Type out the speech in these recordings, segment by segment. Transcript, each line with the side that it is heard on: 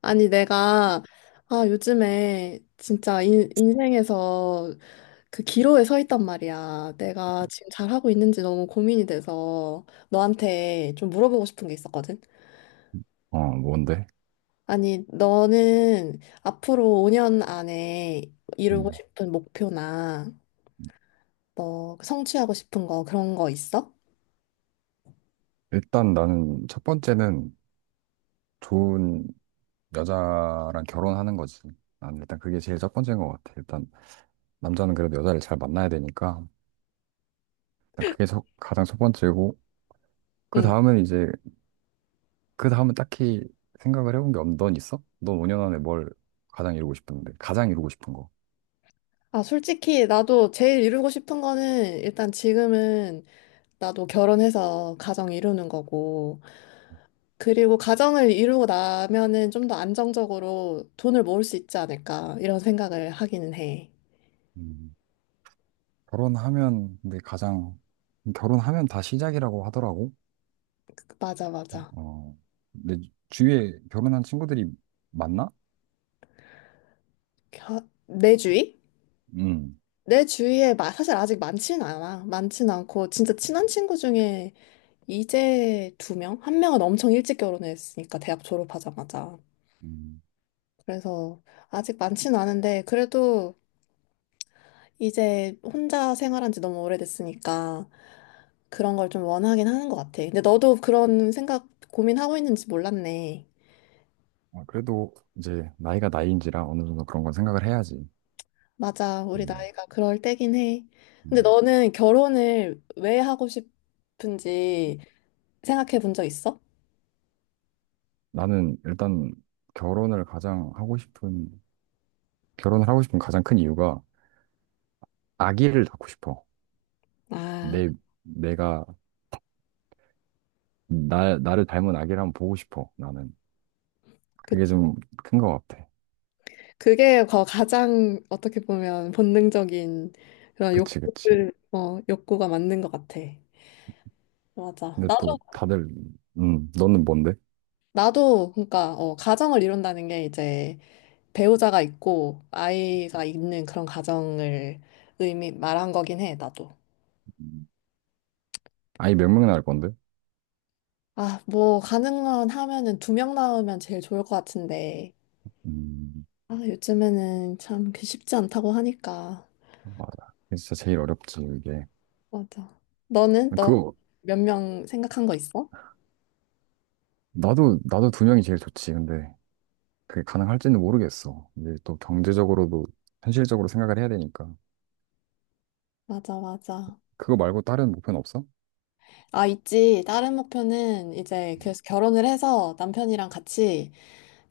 left: 아니, 내가, 아, 요즘에 진짜 인생에서 그 기로에 서 있단 말이야. 내가 지금 잘하고 있는지 너무 고민이 돼서 너한테 좀 물어보고 싶은 게 있었거든.
right: 어, 뭔데?
left: 아니, 너는 앞으로 5년 안에 이루고
right: 음.
left: 싶은 목표나 뭐 성취하고 싶은 거 그런 거 있어?
right: 일단 나는 첫 번째는 좋은 여자랑 결혼하는 거지. 난 일단 그게 제일 첫 번째인 것 같아. 일단 남자는 그래도 여자를 잘 만나야 되니까 일단 그게 가장 첫 번째고 그
left: 응.
right: 다음은 이제 그 다음은 딱히 생각을 해본 게 없는 넌 있어? 넌 5년 안에 뭘 가장 이루고 싶은 거.
left: 아, 솔직히 나도 제일 이루고 싶은 거는 일단 지금은 나도 결혼해서 가정 이루는 거고, 그리고 가정을 이루고 나면은 좀 더 안정적으로 돈을 모을 수 있지 않을까 이런 생각을 하기는 해.
right: 음. 결혼하면 근데 가장 결혼하면 다 시작이라고 하더라고.
left: 맞아, 맞아.
right: 어, 내 주위에 결혼한 친구들이 많나?
left: 겨- 내 주위?
right: 음.
left: 내 주위에 사실 아직 많지는 않아. 많지는 않고 진짜 친한 친구 중에 이제 두 명? 한 명은 엄청 일찍 결혼했으니까 대학 졸업하자마자.
right: 음.
left: 그래서 아직 많지는 않은데 그래도 이제 혼자 생활한 지 너무 오래됐으니까 그런 걸 좀 원하긴 하는 것 같아. 근데 너도 그런 생각 고민하고 있는지 몰랐네.
right: 아, 그래도 이제 나이가 나이인지라 어느 정도 그런 건 생각을 해야지.
left: 맞아. 우리
right: 음,
left: 나이가 그럴 때긴 해. 근데
right: 음.
left: 너는 결혼을 왜 하고 싶은지 생각해 본 적 있어?
right: 나는 일단 결혼을 가장 하고 싶은, 결혼을 하고 싶은 가장 큰 이유가 아기를 낳고 싶어.
left: 아,
right: 내, 내가, 나를 닮은 아기를 한번 보고 싶어, 나는.
left: 그,
right: 그게 좀 큰 것 같아.
left: 그게 가장 어떻게 보면 본능적인 그런
right: 그치, 그치.
left: 욕구가 맞는 것 같아. 맞아.
right: 근데 또
left: 나도,
right: 다들, 너는 뭔데?
left: 나도, 그러니까, 가정을 이룬다는 게 이제 배우자가 있고 아이가 있는 그런 가정을 말한 거긴 해, 나도.
right: 음, 아이 몇 명 낳을 건데?
left: 아, 뭐, 가능한 하면은 두 명 낳으면 제일 좋을 것 같은데.
right: 음,
left: 아, 요즘에는 참 그 쉽지 않다고 하니까.
right: 맞아. 그게 진짜 제일 어렵지, 이게.
left: 맞아. 너는? 너
right: 그거,
left: 몇 명 생각한 거 있어?
right: 나도 두 명이 제일 좋지, 근데. 그게 가능할지는 모르겠어. 이제 또 경제적으로도 현실적으로 생각을 해야 되니까.
left: 맞아, 맞아.
right: 그거 말고 다른 목표는 없어?
left: 아, 있지. 다른 목표는 이제 그래서 결혼을 해서 남편이랑 같이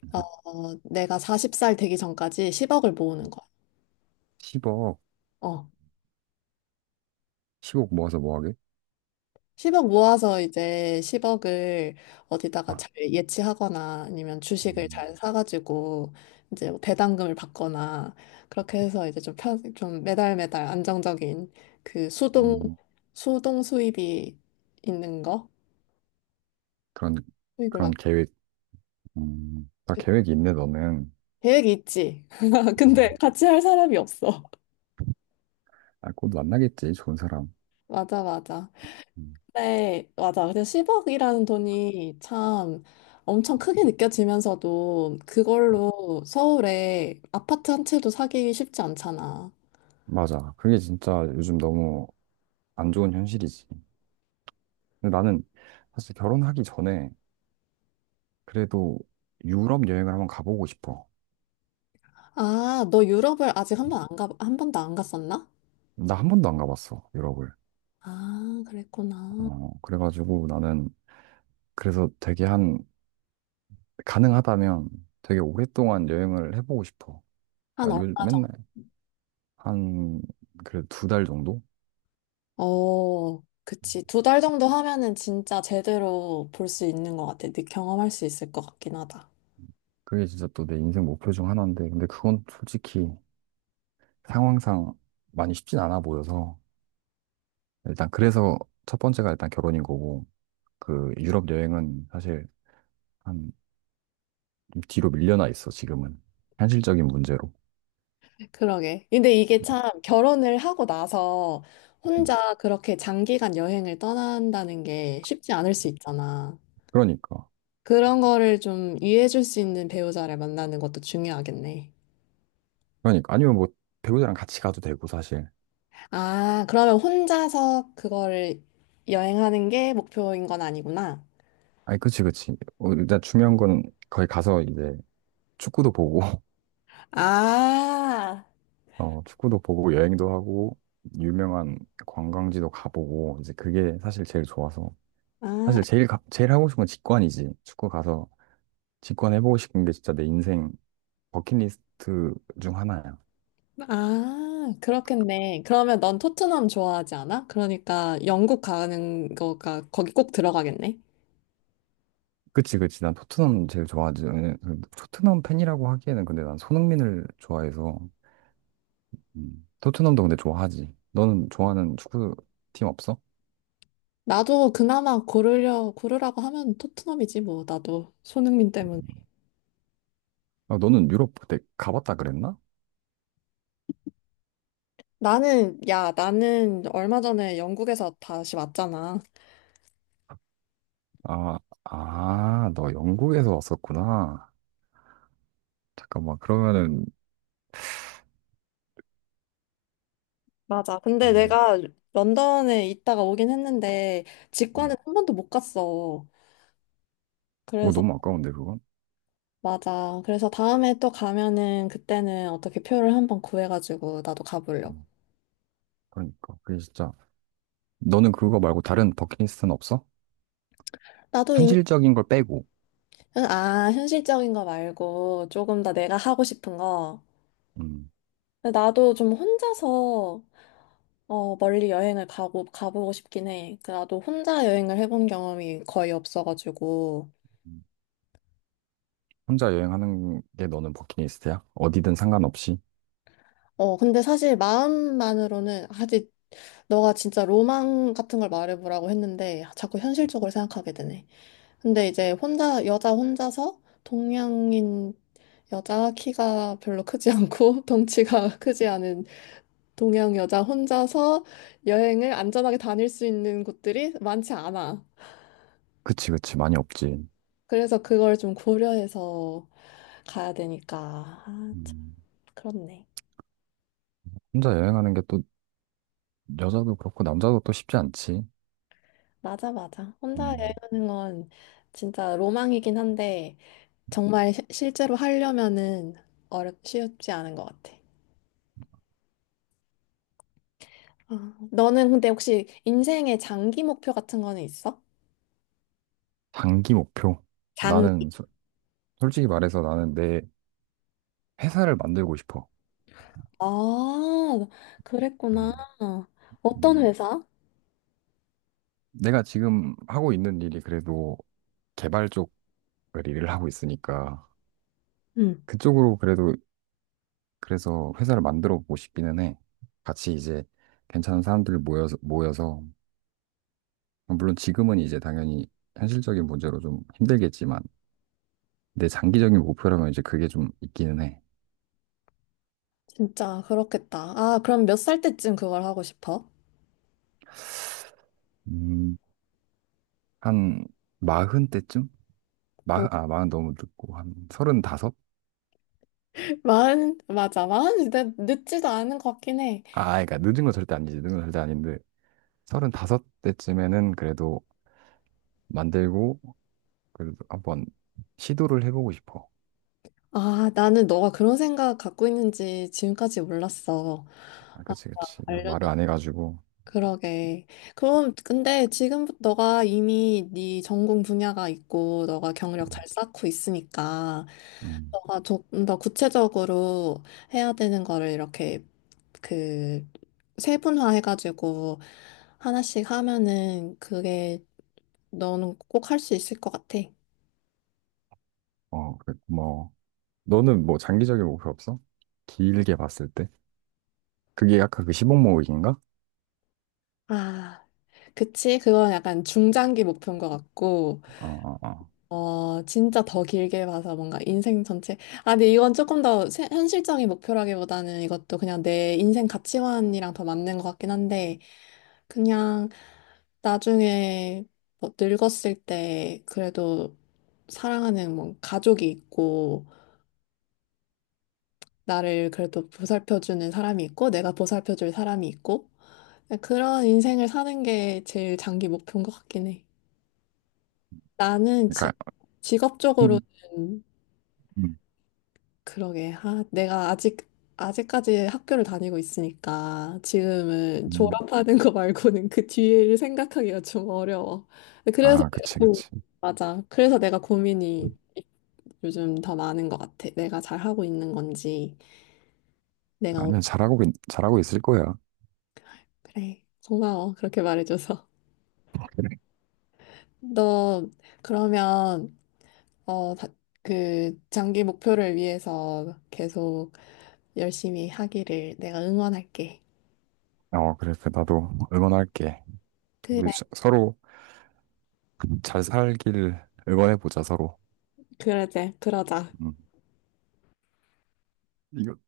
left: 어, 내가 40살 되기 전까지 10억을 모으는 거야.
right: 10억,
left: 어.
right: 10억 모아서 뭐 하게?
left: 10억 모아서 이제 10억을 어디다가
right: 아,
left: 잘 예치하거나 아니면 주식을
right: 음,
left: 잘 사가지고 이제 뭐 배당금을 받거나 그렇게 해서 이제 좀 좀 매달 매달 안정적인 그 수동,
right: 음,
left: 수동 수입이 있는 거?
right: 그런,
left: 수입을
right: 그런
left: 만
right: 계획, 다
left: 그
right: 계획이 있네, 너는.
left: 계획이 있지. 근데
right: 음,
left: 같이 할 사람이 없어.
right: 아, 곧 만나겠지, 좋은 사람.
left: 맞아, 맞아.
right: 음,
left: 네, 맞아. 근데 10억이라는 돈이 참 엄청 크게 느껴지면서도 그걸로 서울에 아파트 한 채도 사기 쉽지 않잖아.
right: 맞아. 그게 진짜 요즘 너무 안 좋은 현실이지. 근데 나는 사실 결혼하기 전에 그래도 유럽 여행을 한번 가보고 싶어.
left: 아, 너 유럽을 아직 한 번도 안 갔었나?
right: 나 한 번도 안 가봤어, 유럽을.
left: 아, 그랬구나.
right: 어, 그래가지고 나는 그래서 가능하다면 되게 오랫동안 여행을 해보고 싶어.
left: 한 얼마
right: 그러니까
left: 정도?
right: 한, 그래도 2달 정도?
left: 어, 그치. 두 달 정도 하면은 진짜 제대로 볼 수 있는 것 같아. 네, 경험할 수 있을 것 같긴 하다.
right: 그게 진짜 또 내 인생 목표 중 하나인데, 근데 그건 솔직히 상황상 많이 쉽진 않아 보여서, 일단 그래서 첫 번째가 일단 결혼인 거고, 그 유럽 여행은 사실 한좀 뒤로 밀려나 있어, 지금은. 현실적인 문제로.
left: 그러게. 근데 이게 참 결혼을 하고 나서
right: 음.
left: 혼자 그렇게 장기간 여행을 떠난다는 게 쉽지 않을 수 있잖아.
right: 그러니까.
left: 그런 거를 좀 이해해줄 수 있는 배우자를 만나는 것도 중요하겠네.
right: 그러니까. 아니면 뭐 배우자랑 같이 가도 되고, 사실.
left: 아, 그러면 혼자서 그거를 여행하는 게 목표인 건 아니구나.
right: 아니, 그치, 그치. 어, 일단 중요한 건 거기 가서 이제 축구도 보고,
left: 아,
right: 어, 축구도 보고 여행도 하고, 유명한 관광지도 가보고, 이제 그게 사실 제일 좋아서.
left: 아,
right: 제일 하고 싶은 건 직관이지. 축구 가서 직관해보고 싶은 게 진짜 내 인생 버킷리스트 중 하나야.
left: 아, 그렇겠네. 그러면 넌 토트넘 좋아하지 않아? 그러니까 영국 가는 거가 거기 꼭 들어가겠네.
right: 그치, 그치. 난 토트넘 제일 좋아하지. 왜냐면 토트넘 팬이라고 하기에는 근데 난 손흥민을 좋아해서, 토트넘도 근데 좋아하지. 너는 좋아하는 축구팀 없어?
left: 나도 그나마 고르라고 하면 토트넘이지, 뭐, 나도. 손흥민 때문에.
right: 아, 너는 유럽 그때 가봤다 그랬나?
left: 나는, 야, 나는 얼마 전에 영국에서 다시 왔잖아.
right: 아, 아, 너 영국에서 왔었구나. 잠깐만, 그러면은,
left: 맞아. 근데
right: 음,
left: 내가 런던에 있다가 오긴 했는데, 직관은
right: 음.
left: 한 번도 못 갔어.
right: 어,
left: 그래서,
right: 너무 아까운데, 그건?
left: 맞아. 그래서 다음에 또 가면은, 그때는 어떻게 표를 한번 구해가지고, 나도 가보려고.
right: 음, 그러니까. 그게 진짜, 너는 그거 말고 다른 버킷리스트는 없어?
left: 나도.
right: 현실적인 걸 빼고,
left: 아, 현실적인 거 말고, 조금 더 내가 하고 싶은 거.
right: 음,
left: 근데 나도 좀 혼자서 어, 멀리 여행을 가고, 가보고 싶긴 해. 그 나도 혼자 여행을 해본 경험이 거의 없어가지고.
right: 음. 혼자 여행하는 게 너는 버킷리스트야? 어디든 상관없이?
left: 어, 근데 사실 마음만으로는 아직 너가 진짜 로망 같은 걸 말해보라고 했는데 자꾸 현실적으로 생각하게 되네. 근데 이제 혼자, 여자 혼자서 동양인 여자 키가 별로 크지 않고 덩치가 크지 않은 동양 여자 혼자서 여행을 안전하게 다닐 수 있는 곳들이 많지 않아.
right: 그치, 그치, 많이 없지.
left: 그래서 그걸 좀 고려해서 가야 되니까. 아, 참,
right: 음,
left: 그렇네.
right: 혼자 여행하는 게 또, 여자도 그렇고, 남자도 또 쉽지 않지.
left: 맞아, 맞아. 혼자
right: 음,
left: 여행하는 건 진짜 로망이긴 한데, 정말 실제로 하려면은 쉽지 않은 것 같아. 아, 너는 근데 혹시 인생의 장기 목표 같은 거는 있어?
right: 장기 목표.
left: 장,
right: 나는, 소- 솔직히 말해서 나는 내 회사를 만들고 싶어.
left: 아, 그랬구나.
right: 음,
left: 어떤
right: 음.
left: 회사?
right: 내가 지금 하고 있는 일이 그래도 개발 쪽을 일을 하고 있으니까
left: 응.
right: 그쪽으로 그래도 그래서 회사를 만들어 보고 싶기는 해. 같이 이제 괜찮은 사람들 모여서 물론 지금은 이제 당연히 현실적인 문제로 좀 힘들겠지만 내 장기적인 목표라면 이제 그게 좀 있기는 해.
left: 진짜 그렇겠다. 아, 그럼 몇 살 때쯤 그걸 하고 싶어?
right: 음, 한 40 때쯤? 40 너무 늦고 한 35?
left: 마흔, 맞아. 마흔이 늦지도 않은 것 같긴 해.
right: 아, 그러니까 늦은 건 절대 아니지. 늦은 건 절대 아닌데 35 때쯤에는 그래도 만들고 그래도 한번 시도를 해보고 싶어.
left: 아, 나는 너가 그런 생각 갖고 있는지 지금까지 몰랐어.
right: 아,
left: 아,
right: 그치, 그치. 나 말을
left: 알려줘.
right: 안 해가지고.
left: 그러게. 그럼, 근데 지금 너가 이미 네 전공 분야가 있고, 너가 경력
right: 음,
left: 잘 쌓고 있으니까,
right: 음.
left: 너가 조금 더 구체적으로 해야 되는 거를 이렇게 그 세분화해가지고 하나씩 하면은 그게 너는 꼭 할 수 있을 것 같아.
right: 어, 그래, 고마워. 너는 뭐 장기적인 목표 없어? 길게 봤을 때? 그게 약간 그시0억 모으기인가?
left: 아, 그치. 그건 약간 중장기 목표인 것 같고,
right: 어, 어, 어.
left: 어, 진짜 더 길게 봐서 뭔가 인생 전체. 아, 근데 이건 조금 더 현실적인 목표라기보다는 이것도 그냥 내 인생 가치관이랑 더 맞는 것 같긴 한데, 그냥 나중에 뭐 늙었을 때 그래도 사랑하는 뭐 가족이 있고, 나를 그래도 보살펴주는 사람이 있고, 내가 보살펴줄 사람이 있고, 그런 인생을 사는 게 제일 장기 목표인 것 같긴 해. 나는 지,
right: 그러니까,
left: 직업적으로는
right: 음, 음,
left: 그러게. 아, 아직까지 학교를 다니고 있으니까 지금은
right: 음.
left: 졸업하는 거 말고는 그 뒤를 생각하기가 좀 어려워. 그래서
right: 아,
left: 내가
right: 그치,
left: 고,
right: 그치.
left: 맞아. 그래서 내가 고민이 요즘 더 많은 것 같아. 내가 잘하고 있는 건지, 내가, 오-
right: 아니야, 잘하고 있을 거야.
left: 그래. 고마워. 그렇게 말해줘서.
right: 그래.
left: 너, 그러면, 어, 다- 그, 장기 목표를 위해서 계속 열심히 하기를 내가 응원할게.
right: 어, 그래. 그래, 나도 응원할게. 우리
left: 그래,
right: 서로 잘 살길 응원해보자, 서로.
left: 그러자, 그러자.
right: 음.